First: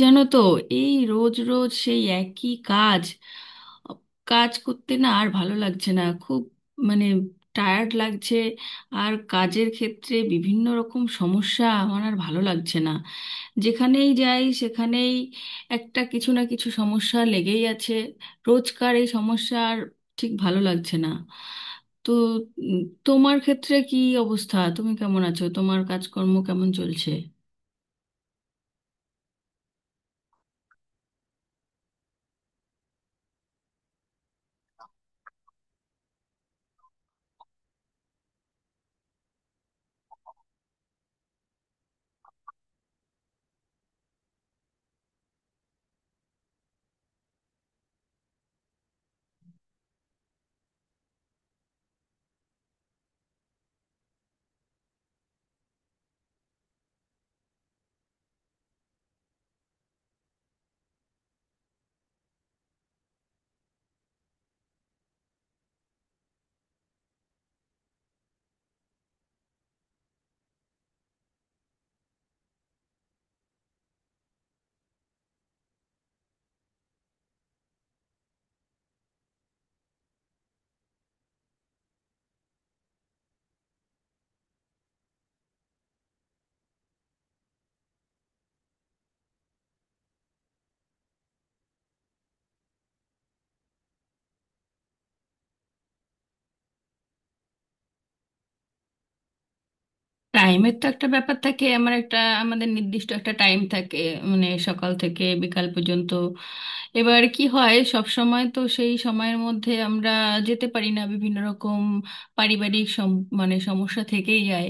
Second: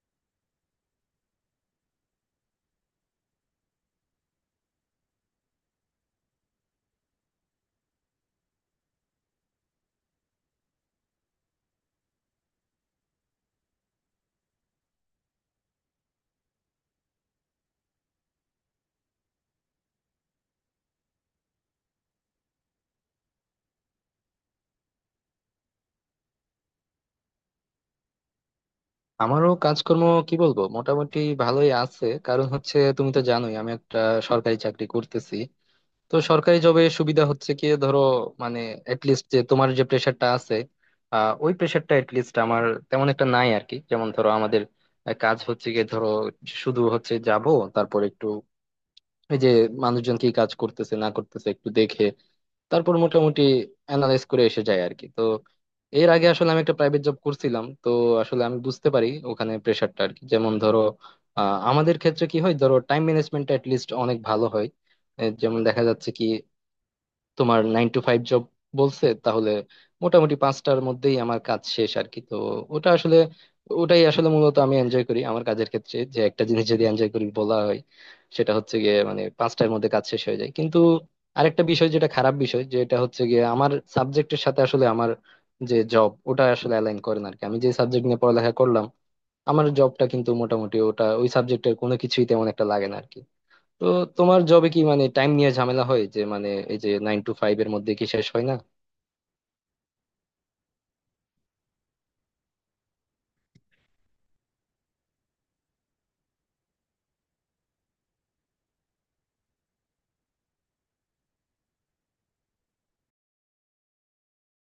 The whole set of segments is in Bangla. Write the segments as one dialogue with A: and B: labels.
A: জানো তো, এই রোজ রোজ সেই একই কাজ কাজ করতে না আর ভালো লাগছে না খুব, মানে টায়ার্ড লাগছে। আর কাজের ক্ষেত্রে বিভিন্ন রকম সমস্যা, আমার আর ভালো লাগছে না। যেখানেই যাই সেখানেই একটা কিছু না কিছু সমস্যা লেগেই আছে, রোজকার এই সমস্যা আর ঠিক ভালো লাগছে না। তো উম, তোমার ক্ষেত্রে কি অবস্থা, তুমি কেমন আছো, তোমার কাজকর্ম কেমন চলছে?
B: আমারও কাজকর্ম কি বলবো মোটামুটি ভালোই আছে, কারণ হচ্ছে তুমি তো জানোই আমি একটা সরকারি চাকরি করতেছি। তো সরকারি জবে সুবিধা হচ্ছে কি ধরো, মানে লিস্ট যে তোমার যে প্রেশারটা আছে ওই প্রেশারটা লিস্ট আমার তেমন একটা নাই আর কি। যেমন ধরো আমাদের কাজ হচ্ছে গিয়ে ধরো শুধু হচ্ছে যাব, তারপর একটু এই যে মানুষজন কি কাজ করতেছে না করতেছে একটু দেখে, তারপর মোটামুটি অ্যানালাইজ করে এসে যায় আর কি। তো এর আগে আসলে আমি একটা প্রাইভেট জব করছিলাম, তো আসলে আমি বুঝতে পারি ওখানে প্রেশারটা আর কি। যেমন ধরো আমাদের ক্ষেত্রে কি হয় ধরো টাইম ম্যানেজমেন্ট লিস্ট অনেক ভালো হয়। যেমন দেখা যাচ্ছে কি তোমার 9 to 5 জব বলছে, তাহলে মোটামুটি 5টার মধ্যেই আমার কাজ শেষ আর কি। তো ওটা আসলে ওটাই আসলে মূলত আমি এনজয় করি আমার কাজের ক্ষেত্রে, যে একটা জিনিস যদি এনজয় করি বলা হয় সেটা হচ্ছে গিয়ে মানে 5টার মধ্যে কাজ শেষ হয়ে যায়। কিন্তু আরেকটা বিষয়, যেটা খারাপ বিষয়, যেটা হচ্ছে গিয়ে আমার সাবজেক্টের সাথে আসলে আমার যে জব ওটা আসলে অ্যালাইন করে না আর কি। আমি যে সাবজেক্ট নিয়ে পড়ালেখা করলাম আমার জবটা কিন্তু মোটামুটি ওটা ওই সাবজেক্টের কোনো কিছুই তেমন একটা লাগে না। তো তোমার জবে কি মানে টাইম নিয়ে ঝামেলা হয়, যে মানে এই যে 9 to 5 এর মধ্যে কি শেষ হয় না?
A: টাইমের তো একটা ব্যাপার থাকে, আমার একটা আমাদের নির্দিষ্ট একটা টাইম থাকে, মানে সকাল থেকে বিকাল পর্যন্ত। এবার কি হয়, সব সময় তো সেই সময়ের মধ্যে আমরা যেতে পারি না, বিভিন্ন রকম পারিবারিক মানে সমস্যা থেকেই যায়।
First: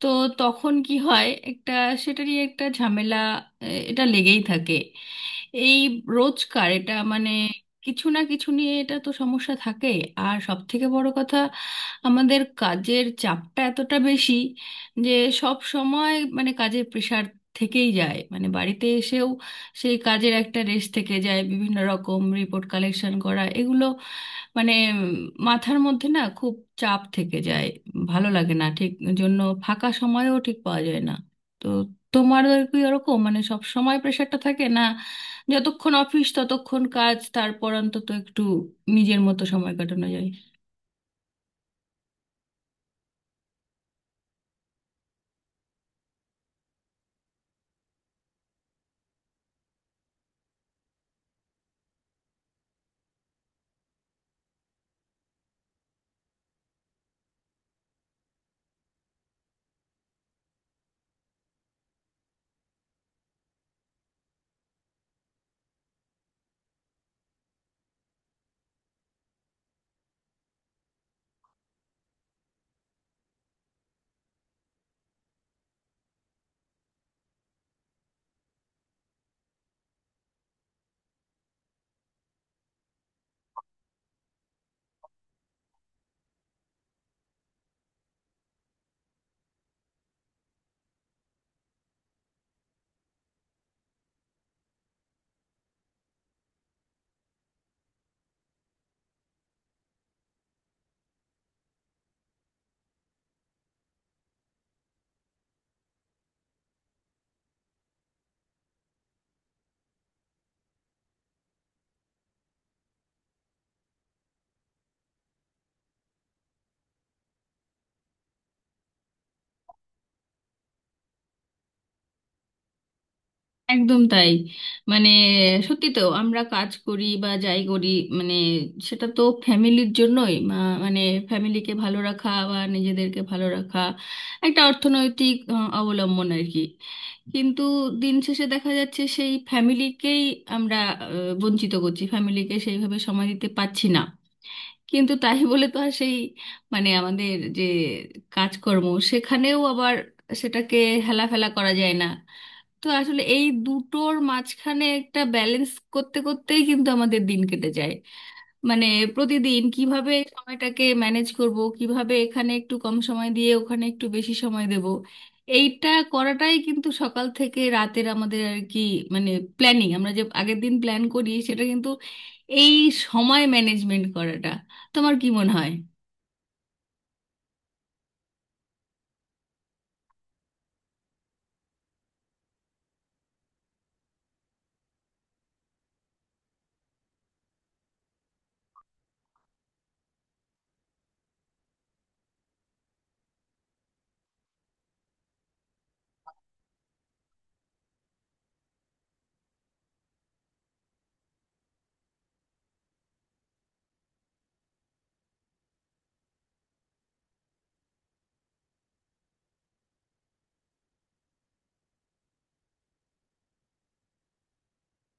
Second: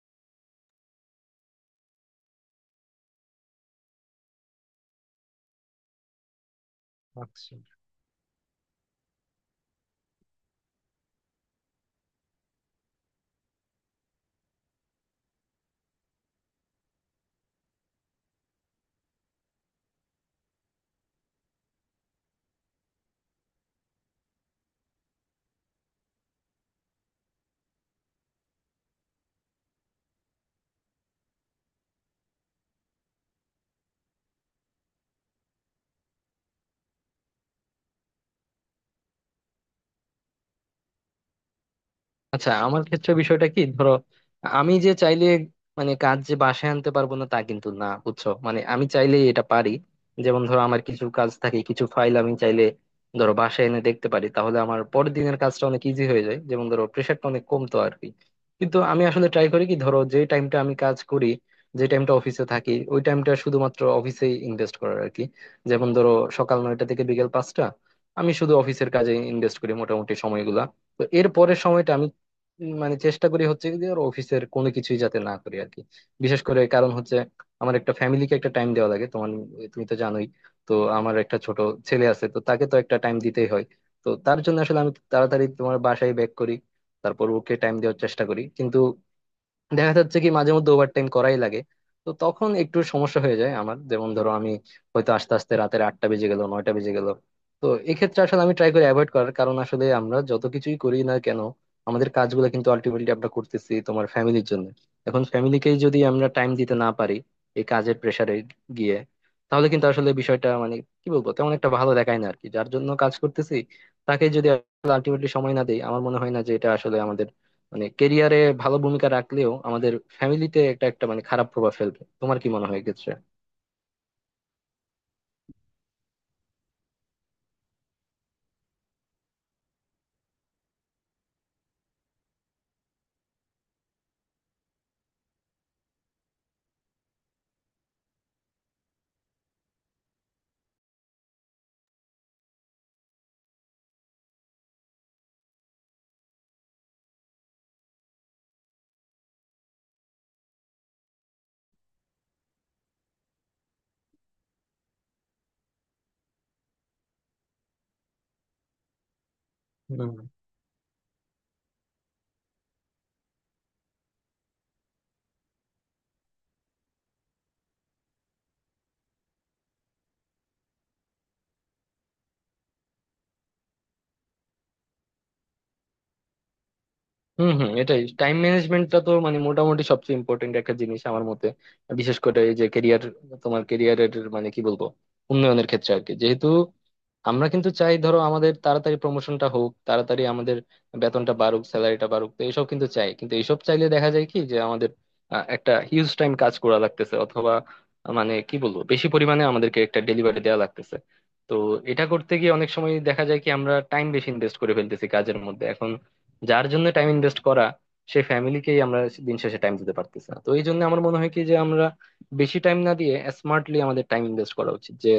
A: তো তখন কি হয়, একটা সেটারই একটা ঝামেলা, এটা লেগেই থাকে। এই রোজকার এটা, মানে কিছু না কিছু নিয়ে এটা তো সমস্যা থাকে। আর সব থেকে বড় কথা, আমাদের কাজের চাপটা এতটা বেশি যে সব সময় মানে কাজের প্রেশার থেকেই যায়, মানে বাড়িতে এসেও সেই কাজের একটা রেশ থেকে যায়, বিভিন্ন রকম রিপোর্ট কালেকশন করা এগুলো, মানে মাথার মধ্যে না খুব চাপ থেকে যায়। ভালো লাগে না ঠিক, জন্য ফাঁকা সময়ও ঠিক পাওয়া যায় না। তো তোমার কি ওরকম মানে সব সময় প্রেশারটা থাকে না? যতক্ষণ অফিস ততক্ষণ কাজ, তারপর অন্তত একটু নিজের মতো সময় কাটানো যায়?
B: আচ্ছা, আমার ক্ষেত্রে বিষয়টা কি ধরো, আমি যে চাইলে মানে কাজ যে বাসায় আনতে পারবো না তা কিন্তু না, বুঝছো, মানে আমি চাইলে এটা পারি। যেমন ধরো আমার কিছু কাজ থাকে, কিছু ফাইল আমি চাইলে ধরো বাসায় এনে দেখতে পারি, তাহলে আমার পরের দিনের কাজটা অনেক ইজি হয়ে যায়, যেমন ধরো প্রেশারটা অনেক কমতো আর কি। কিন্তু আমি আসলে ট্রাই করি কি ধরো যে টাইমটা আমি কাজ করি, যে টাইমটা অফিসে থাকি ওই টাইমটা শুধুমাত্র অফিসেই ইনভেস্ট করার আর কি। যেমন ধরো সকাল 9টা থেকে বিকেল 5টা আমি শুধু অফিসের কাজে ইনভেস্ট করি মোটামুটি সময়গুলা। তো এর পরের সময়টা মানে চেষ্টা করি হচ্ছে কি যে ওর অফিসের কোনো কিছুই যাতে না করি আর কি। বিশেষ করে কারণ হচ্ছে আমার একটা ফ্যামিলিকে একটা টাইম দেওয়া লাগে তোমার, তুমি তো জানোই। তো আমার একটা ছোট ছেলে আছে, তো তাকে তো একটা টাইম দিতেই হয়। তো তার জন্য আসলে আমি তাড়াতাড়ি তোমার বাসায় ব্যাক করি, তারপর ওকে টাইম দেওয়ার চেষ্টা করি, কিন্তু দেখা যাচ্ছে কি মাঝে মধ্যে ওভারটাইম করাই লাগে। তো তখন একটু সমস্যা হয়ে যায় আমার, যেমন ধরো আমি হয়তো আস্তে আস্তে রাতের 8টা বেজে গেল, 9টা বেজে গেল। তো এক্ষেত্রে আসলে আমি ট্রাই করি অ্যাভয়েড করার, কারণ আসলে আমরা যত কিছুই করি না কেন আমাদের কাজগুলো কিন্তু আলটিমেটলি আমরা করতেছি তোমার ফ্যামিলির জন্য। এখন ফ্যামিলিকেই যদি আমরা টাইম দিতে না পারি এই কাজের প্রেসারে গিয়ে, তাহলে কিন্তু আসলে বিষয়টা মানে কি বলবো তেমন একটা ভালো দেখায় না আর কি। যার জন্য কাজ করতেছি তাকে যদি আলটিমেটলি সময় না দেই, আমার মনে হয় না যে এটা আসলে আমাদের মানে কেরিয়ারে ভালো ভূমিকা রাখলেও আমাদের ফ্যামিলিতে একটা একটা মানে খারাপ প্রভাব ফেলবে। তোমার কি মনে হয় এক্ষেত্রে?
A: একদম তাই, মানে সত্যি তো আমরা কাজ করি বা যাই করি, মানে সেটা তো ফ্যামিলির জন্যই, মানে ফ্যামিলিকে ভালো রাখা বা নিজেদেরকে ভালো রাখা, একটা অর্থনৈতিক অবলম্বন আর কি। কিন্তু দিন শেষে দেখা যাচ্ছে সেই ফ্যামিলিকেই আমরা বঞ্চিত করছি, ফ্যামিলিকে সেইভাবে সময় দিতে পারছি না। কিন্তু তাই বলে তো আর সেই মানে আমাদের যে কাজকর্ম, সেখানেও আবার সেটাকে হেলাফেলা করা যায় না। তো আসলে এই দুটোর মাঝখানে একটা ব্যালেন্স করতে করতেই কিন্তু আমাদের দিন কেটে যায়। মানে প্রতিদিন কিভাবে সময়টাকে ম্যানেজ করব, কিভাবে এখানে একটু কম সময় দিয়ে ওখানে একটু বেশি সময় দেব, এইটা করাটাই কিন্তু সকাল থেকে রাতের আমাদের আর কি, মানে প্ল্যানিং। আমরা যে আগের দিন প্ল্যান করি সেটা কিন্তু এই সময় ম্যানেজমেন্ট করাটা, তোমার কি মনে হয়?
B: হম হম, এটাই। টাইম ম্যানেজমেন্টটা তো মানে মোটামুটি সবচেয়ে ইম্পর্টেন্ট একটা জিনিস আমার মতে, বিশেষ করে এই যে কেরিয়ার, তোমার কেরিয়ারের মানে কি বলবো উন্নয়নের ক্ষেত্রে আর কি। যেহেতু আমরা কিন্তু চাই ধরো আমাদের তাড়াতাড়ি প্রমোশনটা হোক, তাড়াতাড়ি আমাদের বেতনটা বাড়ুক, স্যালারিটা বাড়ুক, তো এইসব কিন্তু চাই। কিন্তু এইসব চাইলে দেখা যায় কি যে আমাদের একটা হিউজ টাইম কাজ করা লাগতেছে, অথবা মানে কি বলবো বেশি পরিমাণে আমাদেরকে একটা ডেলিভারি দেওয়া লাগতেছে। তো এটা করতে গিয়ে অনেক সময় দেখা যায় কি আমরা টাইম বেশি ইনভেস্ট করে ফেলতেছি কাজের মধ্যে। এখন যার জন্য টাইম ইনভেস্ট করা, সে ফ্যামিলিকেই আমরা দিন শেষে টাইম দিতে পারতেছি না। তো এই জন্য আমার মনে হয় কি যে আমরা বেশি টাইম না দিয়ে স্মার্টলি আমাদের টাইম ইনভেস্ট করা উচিত, যে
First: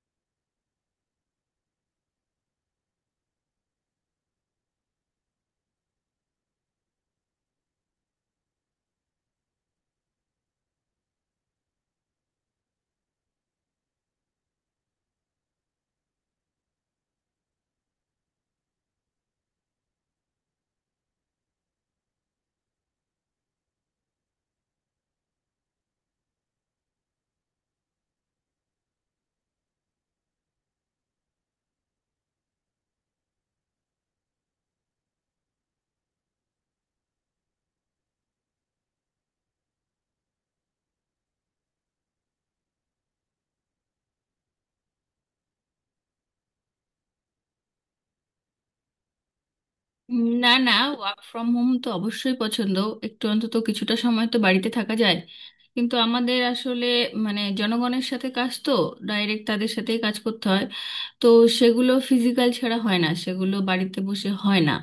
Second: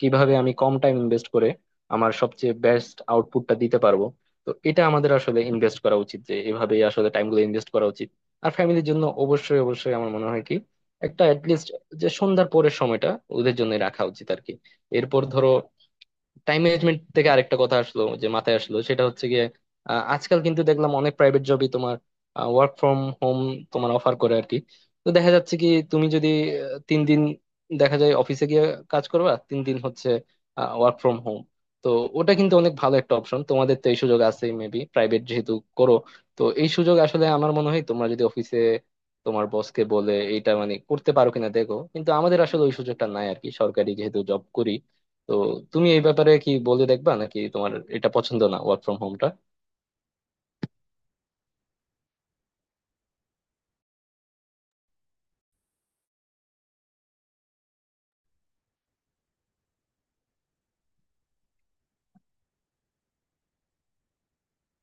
B: কিভাবে আমি কম টাইম ইনভেস্ট করে আমার সবচেয়ে বেস্ট আউটপুটটা দিতে পারবো। তো এটা আমাদের আসলে ইনভেস্ট করা উচিত, যে এভাবেই আসলে টাইম গুলো ইনভেস্ট করা উচিত। আর ফ্যামিলির জন্য অবশ্যই অবশ্যই আমার মনে হয় কি একটা অ্যাটলিস্ট, যে সন্ধ্যার পরের সময়টা ওদের জন্য রাখা উচিত আর কি। এরপর ধরো টাইম ম্যানেজমেন্ট থেকে আরেকটা কথা আসলো, যে মাথায় আসলো সেটা হচ্ছে গিয়ে আজকাল কিন্তু দেখলাম অনেক প্রাইভেট জবই তোমার ওয়ার্ক ফ্রম হোম তোমার অফার করে আর কি। তো দেখা যাচ্ছে কি তুমি যদি 3 দিন দেখা যায় অফিসে গিয়ে কাজ করবা, 3 দিন হচ্ছে ওয়ার্ক ফ্রম হোম। তো ওটা কিন্তু অনেক ভালো একটা অপশন, তোমাদের তো এই সুযোগ আছে মেবি, প্রাইভেট যেহেতু করো। তো এই সুযোগ আসলে আমার মনে হয় তোমরা যদি অফিসে তোমার বসকে বলে এইটা মানে করতে পারো কিনা দেখো। কিন্তু আমাদের আসলে ওই সুযোগটা নাই আর কি, সরকারি যেহেতু জব করি। তো তুমি এই ব্যাপারে কি বলে দেখবা নাকি, তোমার এটা পছন্দ না ওয়ার্ক ফ্রম হোমটা?
A: না না, ওয়ার্ক ফ্রম হোম তো অবশ্যই পছন্দ, একটু অন্তত কিছুটা সময় তো বাড়িতে থাকা যায়। কিন্তু আমাদের আসলে মানে জনগণের সাথে কাজ তো, ডাইরেক্ট তাদের সাথেই কাজ করতে হয়। তো সেগুলো ফিজিক্যাল ছাড়া হয় না, সেগুলো বাড়িতে বসে হয় না,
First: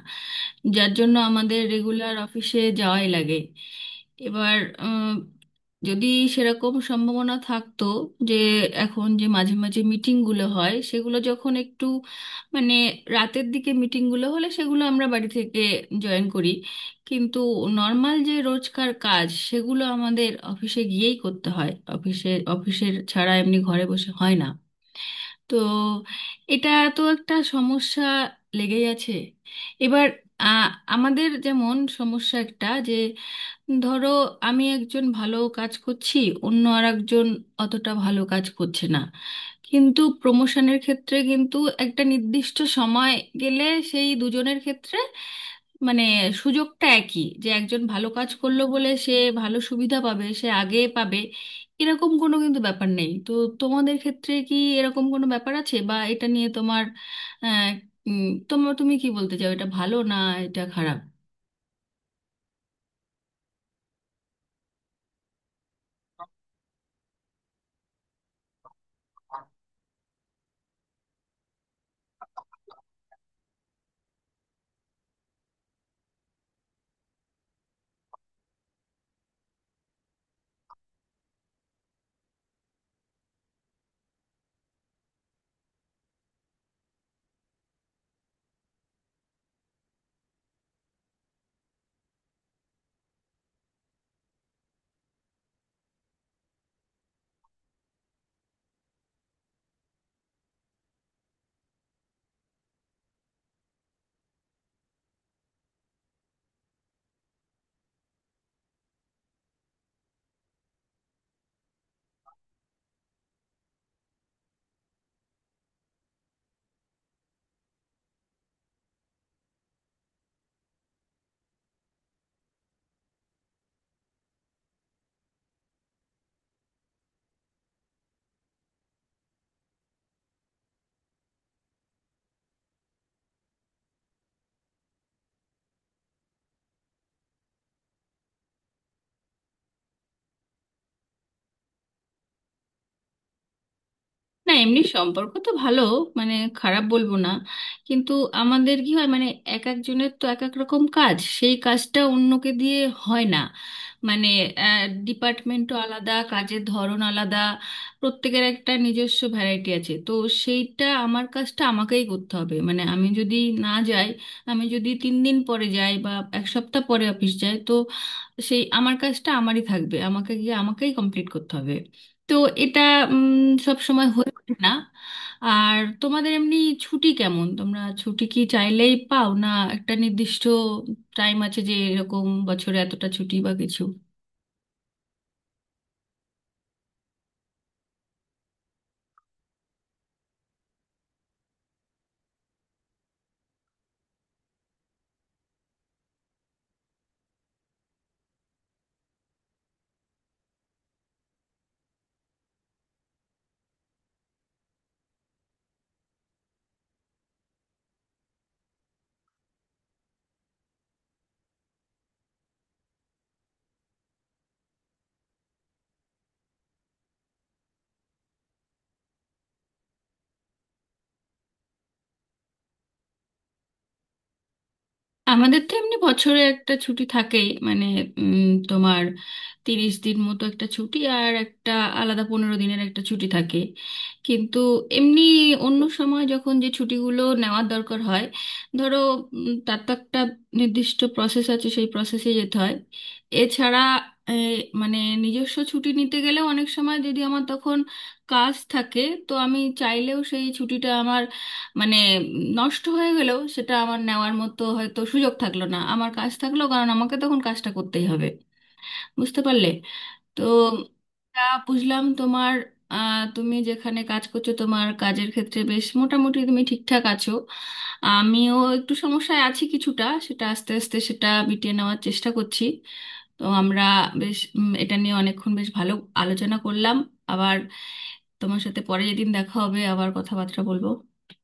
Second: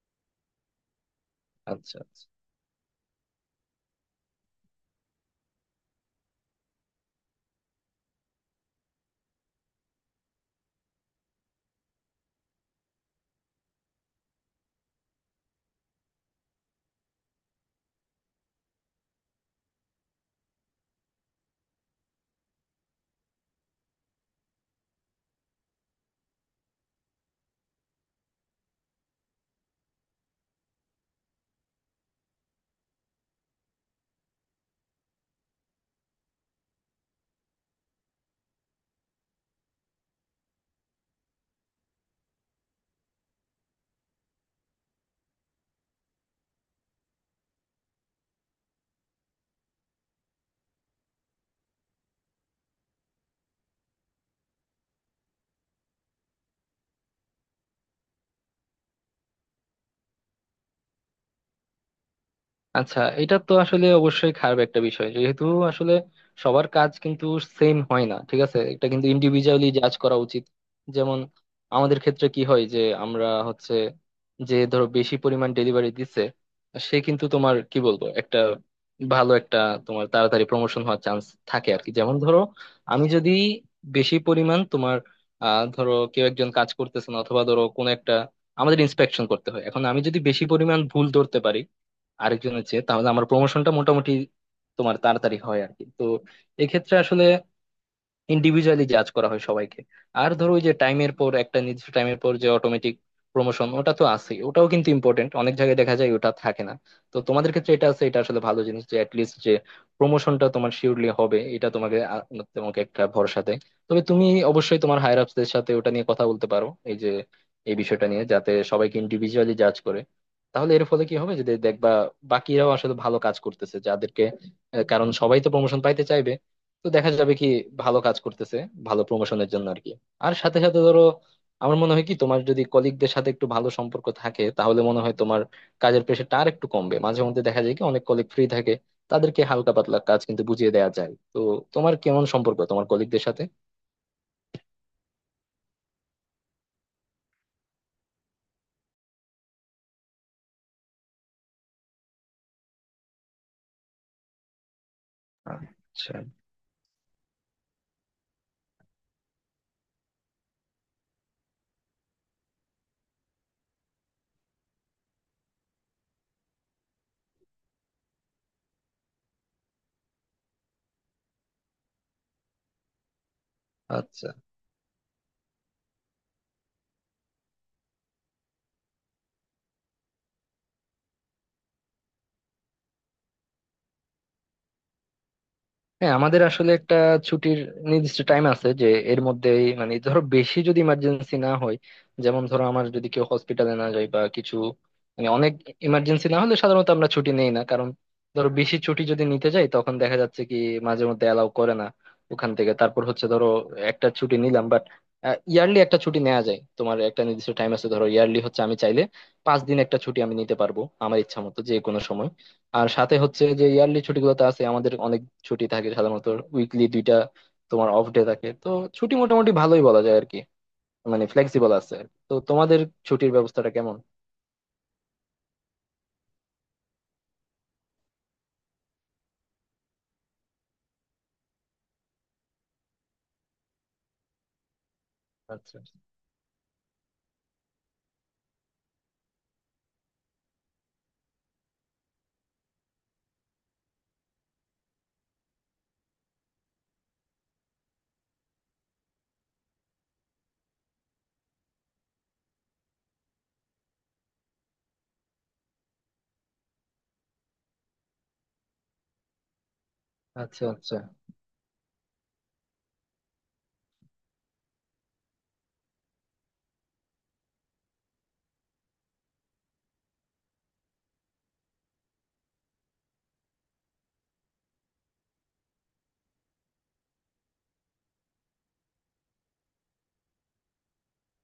A: যার জন্য আমাদের
B: আচ্ছা
A: রেগুলার
B: আচ্ছা।
A: অফিসে যাওয়াই লাগে। এবার উম, যদি সেরকম সম্ভাবনা থাকতো যে এখন যে মাঝে মাঝে মিটিংগুলো হয় সেগুলো যখন একটু মানে রাতের দিকে মিটিংগুলো হলে সেগুলো আমরা বাড়ি থেকে জয়েন করি, কিন্তু নর্মাল যে রোজকার কাজ সেগুলো আমাদের অফিসে গিয়েই করতে হয়। অফিসে, অফিসের ছাড়া এমনি ঘরে বসে হয় না। তো এটা তো একটা সমস্যা লেগেই আছে। এবার আ, আমাদের যেমন সমস্যা একটা যে ধরো আমি একজন ভালো কাজ করছি, অন্য আর একজন অতটা ভালো কাজ করছে না, কিন্তু প্রমোশনের ক্ষেত্রে কিন্তু একটা নির্দিষ্ট সময় গেলে সেই দুজনের ক্ষেত্রে মানে সুযোগটা একই, যে একজন ভালো কাজ করলো বলে সে ভালো সুবিধা পাবে, সে আগে পাবে, এরকম কোনো কিন্তু ব্যাপার নেই তো। তোমাদের ক্ষেত্রে কি এরকম কোনো ব্যাপার আছে, বা এটা নিয়ে তোমার আহ, তোমার তুমি কি বলতে চাও, এটা ভালো না এটা খারাপ?
B: আচ্ছা, এটা তো আসলে অবশ্যই খারাপ একটা বিষয়, যেহেতু আসলে সবার কাজ কিন্তু সেম হয় না। ঠিক আছে, এটা কিন্তু ইন্ডিভিজুয়ালি জাজ করা উচিত। যেমন আমাদের ক্ষেত্রে কি হয় যে আমরা হচ্ছে যে ধরো বেশি পরিমাণ ডেলিভারি দিচ্ছে, সে কিন্তু তোমার কি বলবো একটা ভালো, একটা তোমার তাড়াতাড়ি প্রমোশন হওয়ার চান্স থাকে আর কি। যেমন ধরো আমি যদি বেশি পরিমাণ তোমার ধরো কেউ একজন কাজ করতেছে না, অথবা ধরো কোনো একটা আমাদের ইন্সপেকশন করতে হয়, এখন আমি যদি বেশি পরিমাণ ভুল ধরতে পারি আরেকজন হচ্ছে, তাহলে আমার প্রমোশনটা মোটামুটি তোমার তাড়াতাড়ি হয় আর কি। তো এক্ষেত্রে আসলে ইন্ডিভিজুয়ালি জাজ করা হয় সবাইকে। আর ধরো ওই যে টাইমের পর, একটা নির্দিষ্ট টাইমের পর যে অটোমেটিক প্রমোশন ওটা তো আছেই, ওটাও কিন্তু ইম্পর্টেন্ট। অনেক জায়গায় দেখা যায় ওটা থাকে না। তো তোমাদের ক্ষেত্রে এটা আছে, এটা আসলে ভালো জিনিস, যে অ্যাটলিস্ট যে প্রমোশনটা তোমার শিওরলি হবে, এটা তোমাকে তোমাকে একটা ভরসা দেয়। তবে তুমি অবশ্যই তোমার হায়ার আপসদের সাথে ওটা নিয়ে কথা বলতে পারো, এই যে এই বিষয়টা নিয়ে, যাতে সবাইকে ইন্ডিভিজুয়ালি জাজ করে। তাহলে এর ফলে কি হবে, যে দেখবা বাকিরাও আসলে ভালো কাজ করতেছে, যাদেরকে কারণ সবাই তো প্রমোশন পাইতে চাইবে। তো দেখা যাবে কি ভালো কাজ করতেছে ভালো প্রমোশনের জন্য আর কি। আর সাথে সাথে ধরো আমার মনে হয় কি তোমার যদি কলিগদের সাথে একটু ভালো সম্পর্ক থাকে, তাহলে মনে হয় তোমার কাজের প্রেশারটা আর একটু কমবে। মাঝে মধ্যে দেখা যায় কি অনেক কলিগ ফ্রি থাকে, তাদেরকে হালকা পাতলা কাজ কিন্তু বুঝিয়ে দেওয়া যায়। তো তোমার কেমন সম্পর্ক তোমার কলিগদের সাথে?
A: না, এমনি সম্পর্ক তো ভালো, মানে খারাপ বলবো না। কিন্তু আমাদের কি হয় মানে এক একজনের তো এক এক রকম কাজ, সেই কাজটা অন্যকে দিয়ে হয় না, মানে ডিপার্টমেন্টও আলাদা,
B: আচ্ছা
A: কাজের ধরন আলাদা। প্রত্যেকের একটা নিজস্ব ভ্যারাইটি আছে তো, সেইটা আমার কাজটা আমাকেই করতে হবে। মানে আমি যদি না যাই, আমি যদি 3 দিন পরে যাই বা এক সপ্তাহ পরে অফিস যাই, তো তো সেই আমার কাজটা আমারই থাকবে, আমাকে গিয়ে আমাকেই কমপ্লিট করতে হবে। তো এটা সব সময়
B: আচ্ছা।
A: হয়ে ওঠে না। আর তোমাদের এমনি ছুটি কেমন, তোমরা ছুটি কি চাইলেই পাও না? একটা নির্দিষ্ট টাইম আছে যে এরকম বছরে এতটা ছুটি বা কিছু?
B: হ্যাঁ, আমাদের আসলে একটা ছুটির নির্দিষ্ট টাইম আছে, যে এর মধ্যে মানে ধরো বেশি যদি ইমার্জেন্সি না হয়, যেমন ধরো আমার যদি কেউ হসপিটালে না যায় বা কিছু, মানে অনেক ইমার্জেন্সি না হলে সাধারণত আমরা ছুটি নেই না। কারণ ধরো বেশি ছুটি যদি নিতে যাই তখন দেখা যাচ্ছে কি মাঝে মধ্যে অ্যালাউ করে না ওখান থেকে। তারপর হচ্ছে ধরো একটা ছুটি নিলাম, বাট ইয়ারলি একটা ছুটি নেওয়া যায় তোমার, একটা নির্দিষ্ট টাইম আছে ধরো, ইয়ারলি হচ্ছে আমি চাইলে 5 দিন একটা ছুটি আমি নিতে পারবো আমার ইচ্ছা মতো যে কোনো সময়। আর সাথে হচ্ছে যে ইয়ারলি ছুটিগুলোতে আছে আমাদের অনেক ছুটি থাকে সাধারণত। উইকলি দুইটা তোমার অফ ডে থাকে, তো ছুটি মোটামুটি ভালোই বলা যায় আর কি, মানে ফ্লেক্সিবল আছে আর কি। তো তোমাদের ছুটির ব্যবস্থাটা কেমন?
A: আমাদের তো এমনি বছরে একটা ছুটি থাকেই, মানে তোমার 30 দিন মতো একটা ছুটি, আর একটা আলাদা পনেরো দিনের একটা ছুটি থাকে। কিন্তু এমনি
B: আচ্ছা
A: অন্য সময় যখন যে ছুটিগুলো নেওয়ার দরকার হয় ধরো, তার তো একটা নির্দিষ্ট প্রসেস আছে, সেই প্রসেসে যেতে হয়। এছাড়া এ, মানে নিজস্ব ছুটি নিতে গেলে অনেক সময় যদি আমার তখন কাজ থাকে, তো আমি চাইলেও সেই ছুটিটা আমার মানে নষ্ট হয়ে গেলেও সেটা আমার নেওয়ার মতো হয়তো সুযোগ থাকলো না, আমার কাজ থাকলো, কারণ আমাকে তখন কাজটা করতেই হবে, বুঝতে পারলে? তো
B: আচ্ছা আচ্ছা।
A: তা, বুঝলাম তোমার তুমি যেখানে কাজ করছো তোমার কাজের ক্ষেত্রে বেশ মোটামুটি তুমি ঠিকঠাক আছো। আমিও একটু সমস্যায় আছি কিছুটা, সেটা আস্তে আস্তে সেটা মিটিয়ে নেওয়ার চেষ্টা করছি। তো আমরা বেশ এটা নিয়ে অনেকক্ষণ বেশ ভালো আলোচনা করলাম। আবার তোমার সাথে পরে যেদিন দেখা হবে আবার কথাবার্তা বলবো।